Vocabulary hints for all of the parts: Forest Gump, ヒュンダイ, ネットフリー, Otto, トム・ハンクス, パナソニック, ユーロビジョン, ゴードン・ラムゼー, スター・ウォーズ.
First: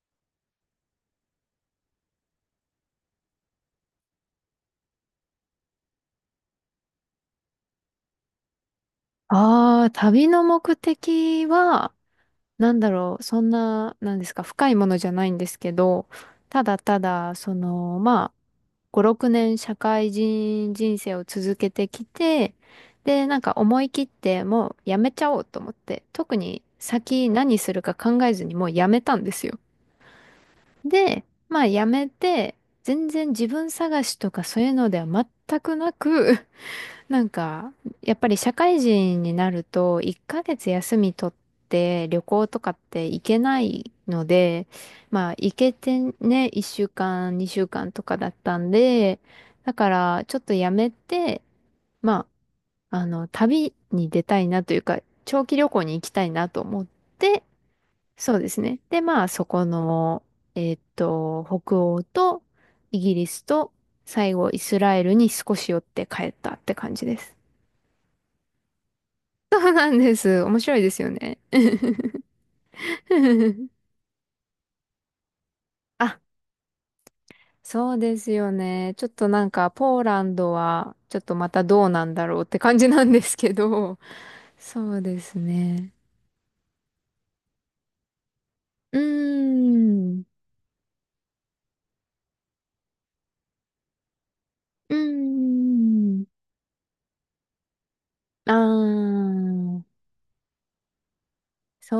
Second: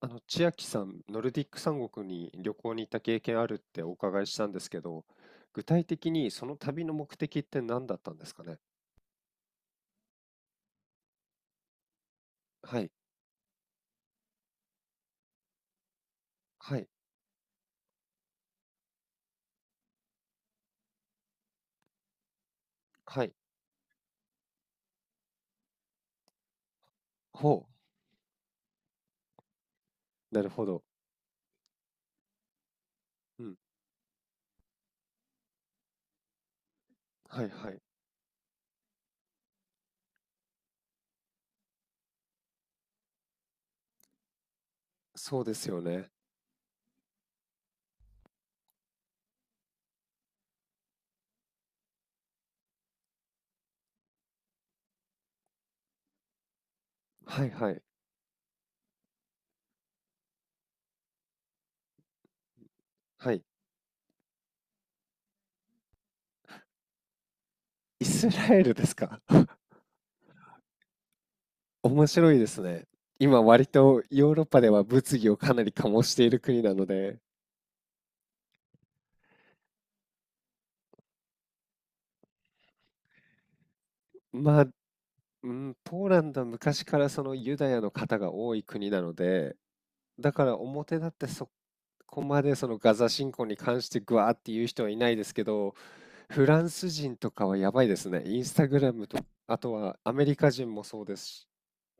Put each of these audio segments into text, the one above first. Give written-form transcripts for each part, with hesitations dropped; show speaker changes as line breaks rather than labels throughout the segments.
千秋さん、ノルディック三国に旅行に行った経験あるってお伺いしたんですけど、具体的にその旅の目的って何だったんですかね。
ああ、旅の目的は、なん
は
だ
い、
ろう、そんな、なんですか、深いものじゃないんですけど、ただ
はい、
ただ、まあ、5、6年社会人人生を続けてきて、
は
で、
い。
なんか思い切って、もうやめちゃおうと思って、特に先
ほ
何するか考えずにもうやめたんですよ。
う、なるほど。
で、まあやめて、全然
う
自
ん、
分探しとかそういうのでは全くなくなん
はい、は
か、
い。
やっぱり社会人になると、1ヶ月休み取って旅行とかって行けないので、まあ
そう
行
です
け
よ
て
ね。
ね、1週間、2週間とかだったんで、だからちょっとやめて、まあ、旅に出たいなというか、長期旅行に行きたいなと思って、
はい、はい、
そうですね。で、まあそこの、北欧とイギリ
は
ス
い。
と最後イスラエルに少し寄って帰ったって感じです。
イスラエルですか？
そうなんです。面白いですよね。
面白いですね。今、割 とヨーロッパでは物議をかなり醸し
あ、
ている国なので、
そうですよね。ちょっとなんか、ポーランドは、ちょっとまたどうなんだろうって感じなんですけど、
まあ、
そうです
うん、
ね。
ポーランドは昔からそのユダヤの方が多い国
うー
なので、
ん。
だから表立ってそこまでそのガザ侵攻に関してグワーって言う人は
う
いないですけ
ー
ど、
ん。
フランス人とかはやばいですね。インスタグラム
あ
と、あとは
あ
アメリカ人もそうですし、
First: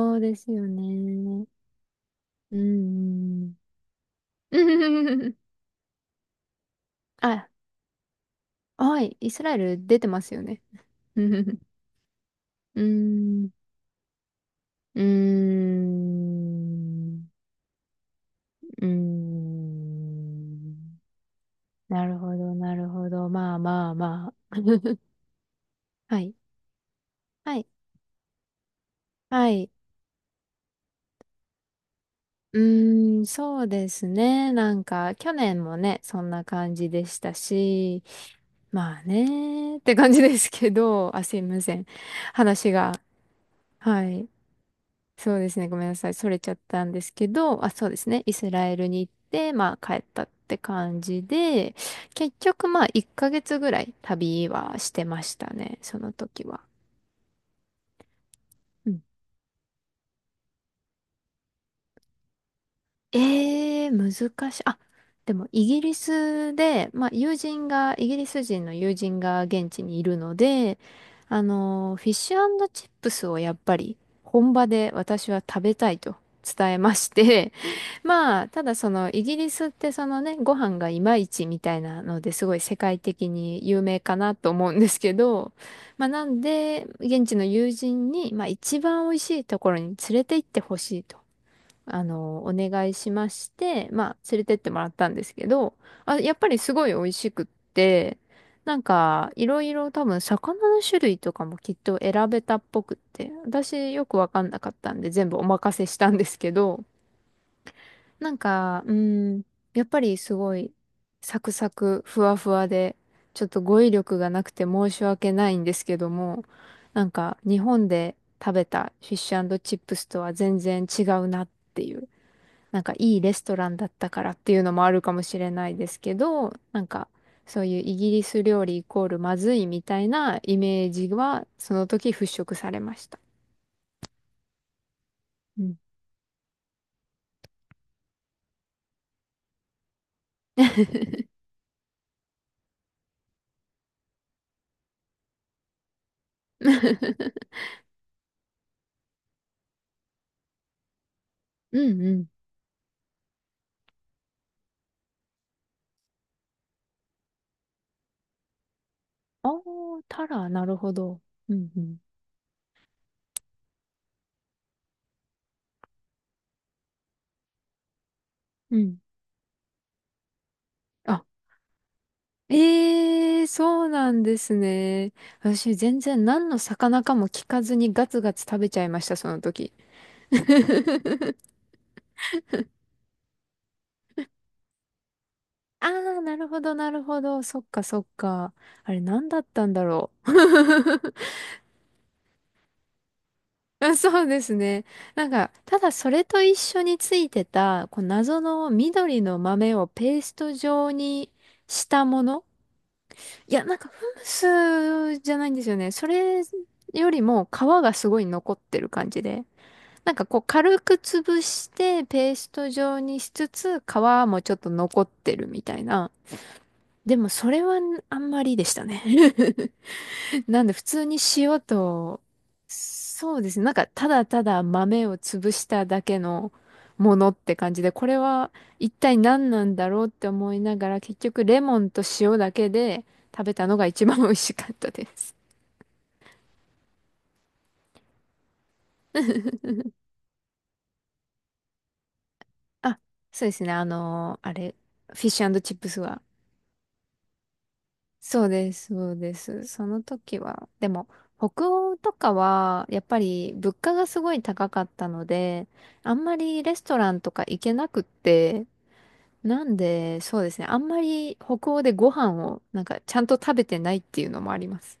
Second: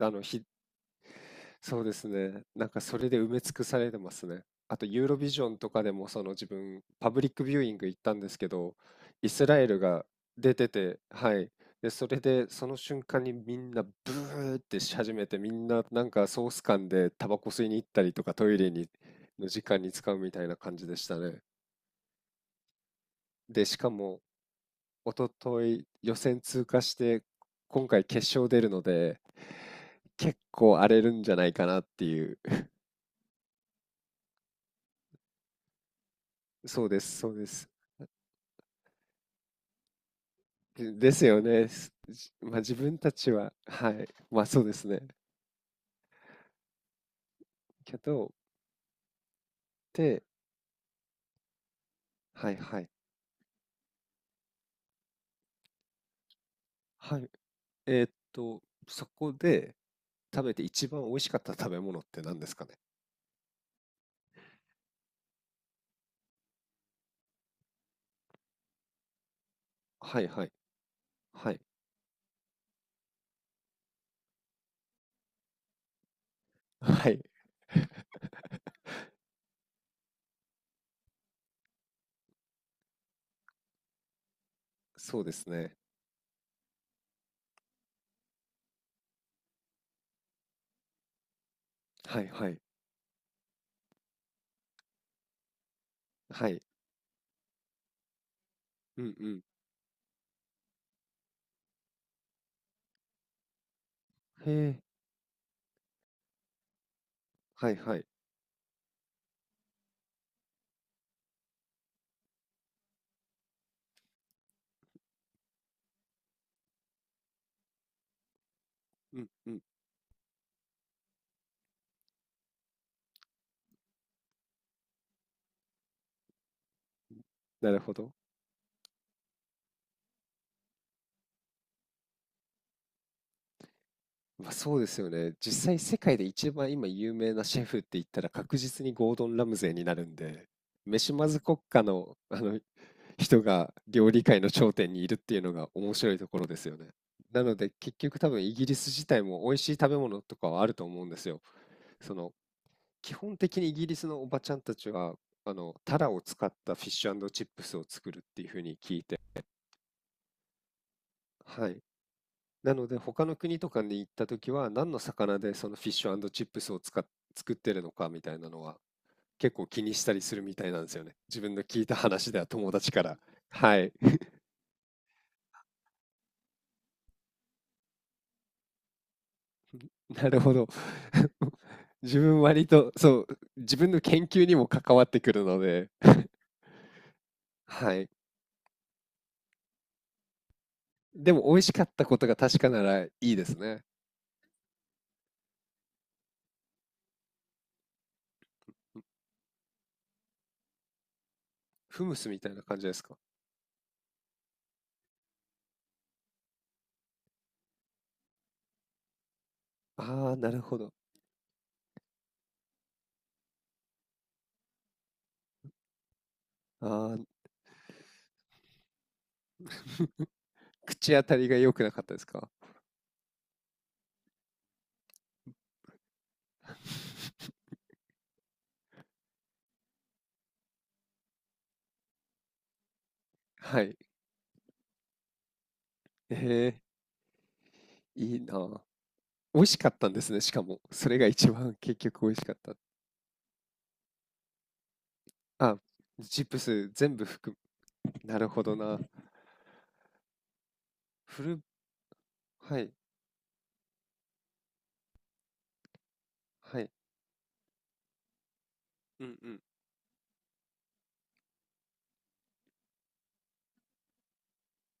あ
う
の
で
ひ
すよね。
そうですね。
うー
なんかそれで埋め尽
ん。
くされてますね。あとユーロビ ジョンとかでもその自分パブリック
あ、
ビューイング行ったんですけど、
はい、
イ
イス
ス
ラエ
ラエル
ル出
が
てますよ
出
ね。
て て、
う
はい。
ーん。
で、それでその瞬間に
う
みんなブーってし
ー
始めて、みんななんかソース缶でタ
ん。
バコ吸いに行ったりとかトイ
う
レ
ー
にの時間に使うみたいな感じで
ん。
したね。
なるほど、なるほど。まあ
で、し
ま
か
あ
も
まあ。
一昨日予
はい。
選通過して
はい。
今回決勝出るので
はい。
結構荒れるんじゃないかなっていう。
うーん、そうですね。なんか、去年もね、そんな 感
そ
じ
うで
で
す、
し
そ
た
うです。
し、まあね、って感じですけ
で
ど、あ、
す
すい
よ
ま
ね。
せん。
まあ、
話
自
が。
分たちは、は
は
い。
い。
まあそうですね。
そうですね。ごめんなさい。それちゃったんですけど、あ、そうで
け
すね。イ
ど、
スラエルに行って、まあ帰っ
で、
たって感じで、結
はい
局
は
まあ
い。
1ヶ月ぐらい旅はしてましたね。その時は。
はい。えーっと、
うん。
そこで食べて一番美味しかった食べ物って何ですかね。
難しい。あ、でもイギリスで、まあ友人が、イギリス人の友人が現地にいる
はい
の
はい。
で、
はい。
フィッシュチップスをやっぱり本場で私は食べたいと伝えまし
はい。
て、まあ、ただそのイギリスってそのね、ご飯がいまいちみたいなのですごい世界的に有名かなと思うんですけ
そうです
ど、
ね。
まあなんで、現地の友人に、まあ一番美味しいところに連れて行ってほしいと、
はいは
お
い。
願いしまして、まあ連れてってもらったんですけど、あ、やっぱ
は
り
い。
すごい美味しくって、なん
うんう
か、
ん。
いろいろ多分魚の種類とかもきっと選べたっぽくって、私よくわか
へ
んなかっ
え。
たんで全部お任せしたんですけど、
はいはい。
なんか、うん、やっぱりすごい、サクサク、ふわふわで、ちょっと語彙力がなくて申し訳ないんですけども、なんか、日本で食べたフィッ
うん
シ
う
ュ
ん。
チップスとは全然違うなっていう、なんかいいレストランだったからっていうのもあるかもしれないですけど、なんか、そう
な
いう
るほ
イギ
ど。
リス料理イコールまずいみたいなイメージは、その時払拭されました。
まあ、そうですよね。
う
実
ん。
際世界で一番今有名なシェフって言ったら確実にゴードン・ラムゼーになるんで、飯ま ず国家の、あの人が料理界の頂点にいるっていうのが面白いところですよね。なので結局多分イギリス自体も美味しい食べ物とかはあると思うんですよ。
うんう
そ
ん。
の基本的にイギリスのおばちゃんたちはあのタラを使ったフィッシュチップスを作るっていうふうに聞いて、
ああ、タラ、なるほど。う
は
ん、
い。
うん、
なので他の国とかに行った時は何の魚でそのフィッシュチップスを使っ作ってるのかみたいなのは
うん。
結構気にしたりするみたいなんですよね。
あ、
自分の聞いた話では友達から。
ええ
は
そう
い、
なんですね。私、全然何の魚かも聞かずにガツガツ食べちゃいました、その時。
なるほど。自分割とそう、自分の研究にも関わってくるの
あ
で、
あ、なるほど、なるほど。そっか、
は
そっ
い。
か。あれ、何だったんだろう。
でも美味しかったことが確かならいいですね。
あそうですね。なんか、ただそれと一緒についてた、こう謎の緑の豆をペースト状にし
フ
た
ム
も
スみ
の。
たいな感じですか？
いや、なんかフムスじゃないんですよね。それよりも皮がすごい残ってる感じで。なんか
ああ、
こう
なるほ
軽く
ど。
潰してペースト状にしつつ皮もちょっと残ってるみたいな。
あ
でも
あ、
それはあんまりでしたね。なんで普通
口
に
当たりが
塩
良くなかったで
と、
すか？
そうですね。なんかただただ豆を潰しただけの ものって感じで、これは一体何なんだろうって思いながら、結局レモンと塩だけで食べたの
は
が
い。
一番美味しかったです。
ええ、いいなあ。美味しかったんですね、しかも。それが一番結局美味しかった。
あ、そうですね。あれ、フィッシュチッ
あ、
プスは。
チップス全部含む。な
そう
るほ
で
ど
す、
な。
そうです。その時は、でも、
フル、
北欧とか
は
は、
い、
やっぱり物価がすごい高かったので、あんまりレ
は
ス
い。
トランとか行けなくって、
うんうん。
なんで、そうですね。あんまり北欧でご飯を、なんか、ちゃんと食べてないっていうのもあります。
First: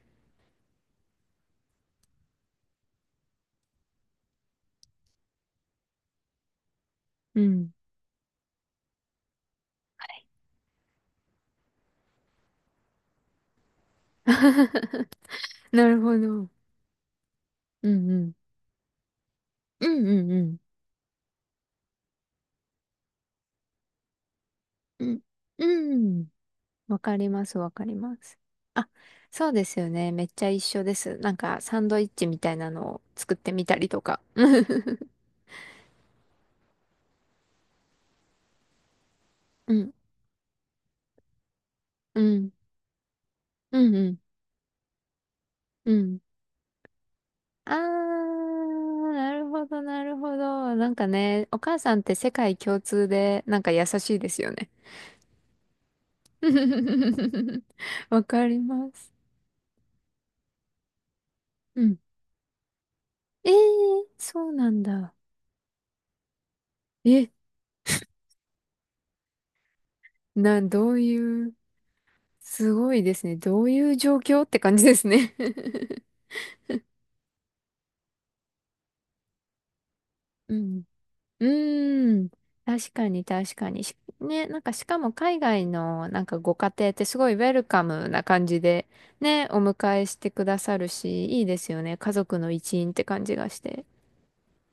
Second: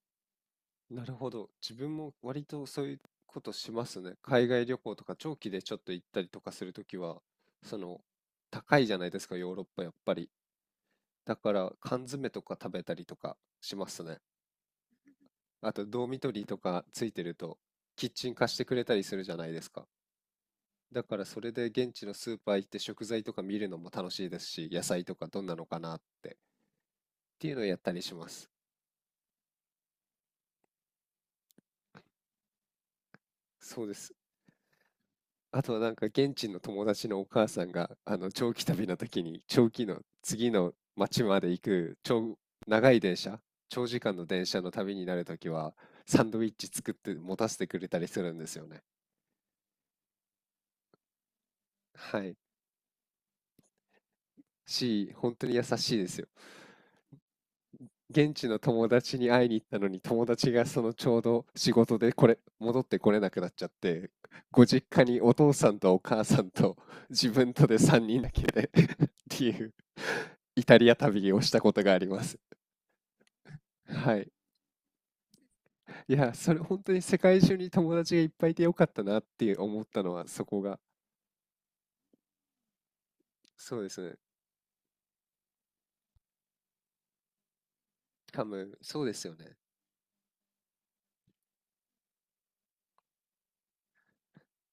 なるほど。自分も割とそういうことしますね。海外旅行とか長期でちょっと行ったりとかするときは、
うん。
その、高いじゃないですか、ヨーロッパやっぱり。だから缶詰とか食べたりとかしますね。あと、
なる
ドー
ほど。
ミト
う
リー
ん
とかついてると、
う
キッチ
ん。
ン貸してくれたりするじゃないです
う
か。
んうんうん。
だからそれで現地のスーパー行って食材とか見るのも楽しいですし、野菜
う
と
ん。
かどんなのか
う
なっ
ん。
てっ
わかりま
ていう
す、
のを
わ
やっ
か
た
り
りし
ま
ま
す。
す。
あ、そうですよね。めっちゃ一緒です。なんか、サンドイッチみたいなのを作ってみた
そう
り
で
と
す。
か。
あとはなんか現地の友達のお母さんがあの長期旅の時に長
う
期
ん。
の次の町まで行く
う
長、
ん。
長い電車、長
うん
時
う
間
ん。
の電車の旅になる時は
うん。
サンドイッチ作って持たせて
あ
くれたりするんですよね。
ー、なるほど、なるほど。なんかね、お母さんって
は
世
い。
界共通で、なんか優しいですよね。
し、本当に優しいですよ。
わ
現
か
地
り
の友
ます。
達に会いに行ったのに友達がそのちょうど仕
うん。
事でこれ戻ってこれなくな
え
っ
え
ちゃって
そう
ご
なん
実家
だ。
にお父さんとお母さんと自
え、
分とで3人だけで っていうイタ
ど
リア
う
旅を
い
し
う、
たことがあります。
すごいですね。どういう状
はい。
況って感じですね。
いや、それ本当に世界中に友達がいっぱいいてよかったなって思ったのはそ
う
こが。
ん。うーん。確かに、確か
そう
に。
で
し
すね。
ね、なんかしかも海外のなんかご家庭ってすごいウェルカムな
多
感じ
分、
で、
そうですよ
ね、お
ね。
迎えしてくださるし、いいですよね。家族の一員って感じがして。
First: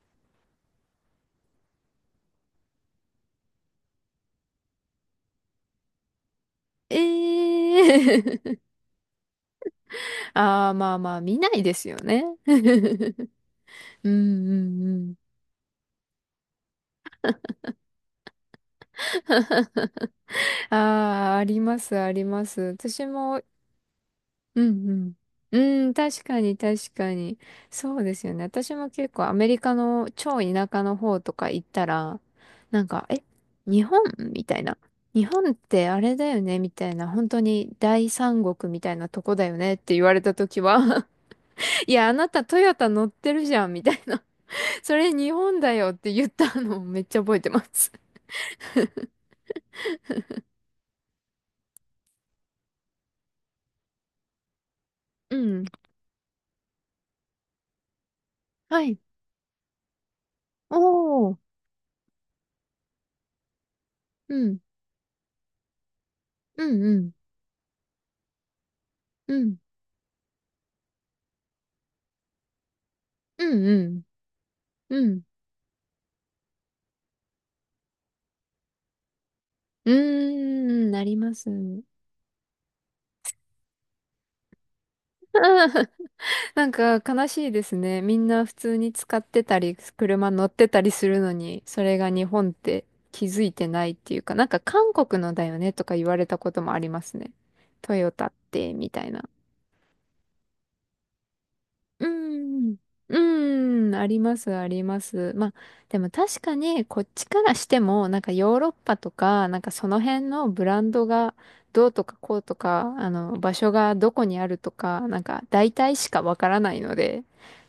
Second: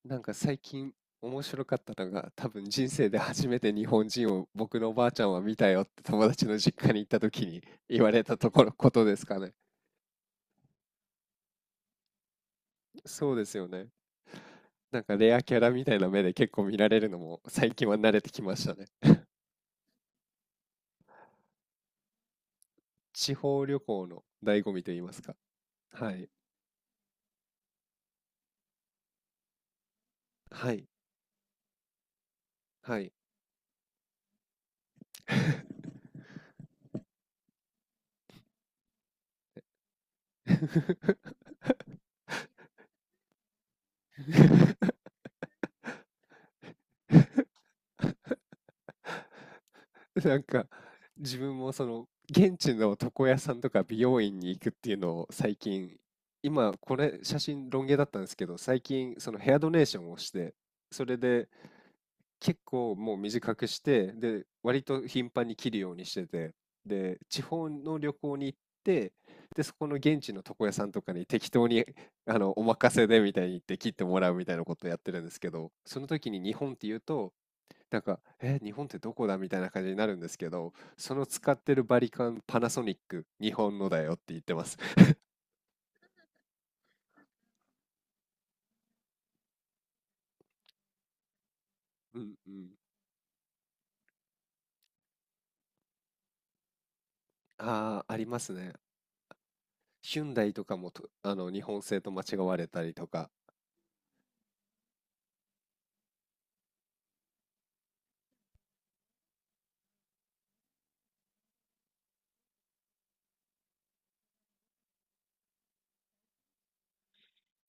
なんか最近面白かったのが、多分人生で初めて日本人を僕のおばあちゃんは見たよって友達の実家
え
に行った時に言われたと
え
ころ、ことですかね。
ああ、まあまあ、見ないですよね。うん
そうですよね。
うんう
なん
ん。
かレアキャラみたいな目で結構見られるのも最近は慣れてきましたね。
ああ、あります、あります。私
地
も、
方旅行の
う
醍醐味
ん
と言いますか。
うん。うん、
は
確
い。
かに、確かに。そうですよね。私も結構アメリカの超田
は
舎
い。
の方とか行ったら、なん
は
か、
い。
え、日本みたいな。日本ってあれだよねみたいな。本当に大三国みたいなとこだよねって言われた時は いや、あなたトヨタ乗ってるじゃんみたいな。それ日本だよって言ったのをめっちゃ覚えてます。
なんか、自分もその、現地の床屋さんとか美容院に行くっていうのを
う
最
ん。
近、今これ写真ロン毛だったんですけど、最
はい。
近そのヘアドネーションをして、それ
おー。
で結構もう短くして、
う
で、
ん。
割と頻繁に切るようにしてて、
うんうん。
で、地方の旅行に行って、
うん。
で、そこの現地の床屋さんとかに適当に、あの、お任せでみた
う
いに言っ
んう
て切っ
ん。
てもらうみたいなことをやっ
う
て
ん。
るんですけど、その時に日本って言うと、なんか、え、日本ってどこだみたいな感
う
じ
ー
になるんですけど、
ん、な
そ
り
の
ます。
使ってるバリカン、パナソニック、日本のだよって言ってます。
なんか悲しいですね。みんな普通に使ってたり、車乗ってたりするのに、それが
う
日
ん
本
う
っ
ん。
て気づいてないっていうか、なんか韓国のだよねとか言われたこともありますね。ト
あ
ヨ
あ、あ
タ
り
っ
ますね。
て、みたいな。
ヒュンダイとかもと、あの、日本製
う
と間違われ
ん。
たりとか。
うん。あります、あります。まあ、でも確かに、こっちからしても、なんかヨーロッパとか、なんかその辺のブランドがどうとかこうとか、場所がどこにあるとか、なんか大体しかわからないので、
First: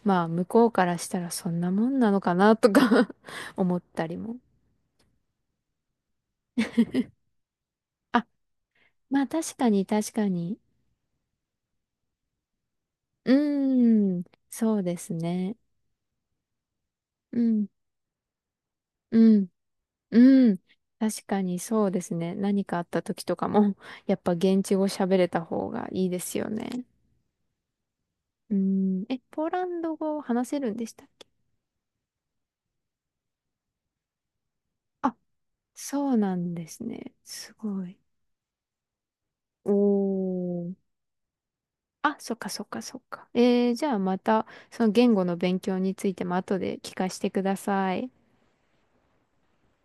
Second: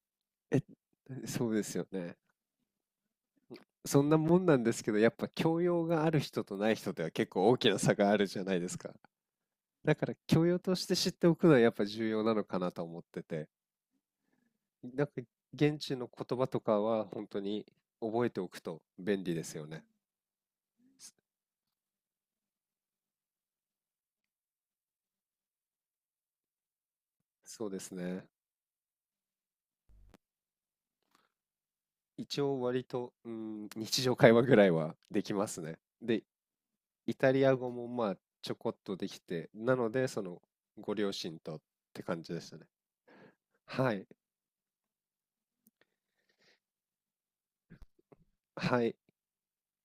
まあ、向
え、
こうからしたら
そ
そ
う
ん
で
な
すよ
もんな
ね。
のかなとか 思っ
そ
た
ん
り
な
も。
もんなんですけど、やっぱ教養がある人とない人では結構大きな差があ
あ、
るじゃないですか。
まあ確かに、
だか
確
ら
か
教
に。
養として知っておくのはやっぱ重要なのかなと思って
う
て。
ーん。そうで
なん
す
か
ね。
現地の言葉とかは本
う
当に
ん。
覚えておくと便
う
利で
ん。
すよね。
うん。確
そ
かにそうですね。何かあった時とかも、やっぱ現地語喋れた方がいいですよね。
そうですね。
うん。え、ポーランド語話せるんでしたっけ？
一応割と、うん、日常会話ぐらいは
あ、
できますね。
そう
で、
なんですね。
イタリ
す
ア語
ご
も
い。
まあちょこっとできて、
お
なのでその
ー。
ご両親とって
あ、
感
そ
じ
っ
で
か
した
そ
ね。
っかそっか。じゃ
は
あ
い。
また、その言語の勉強についても後で聞かせてください。
はい。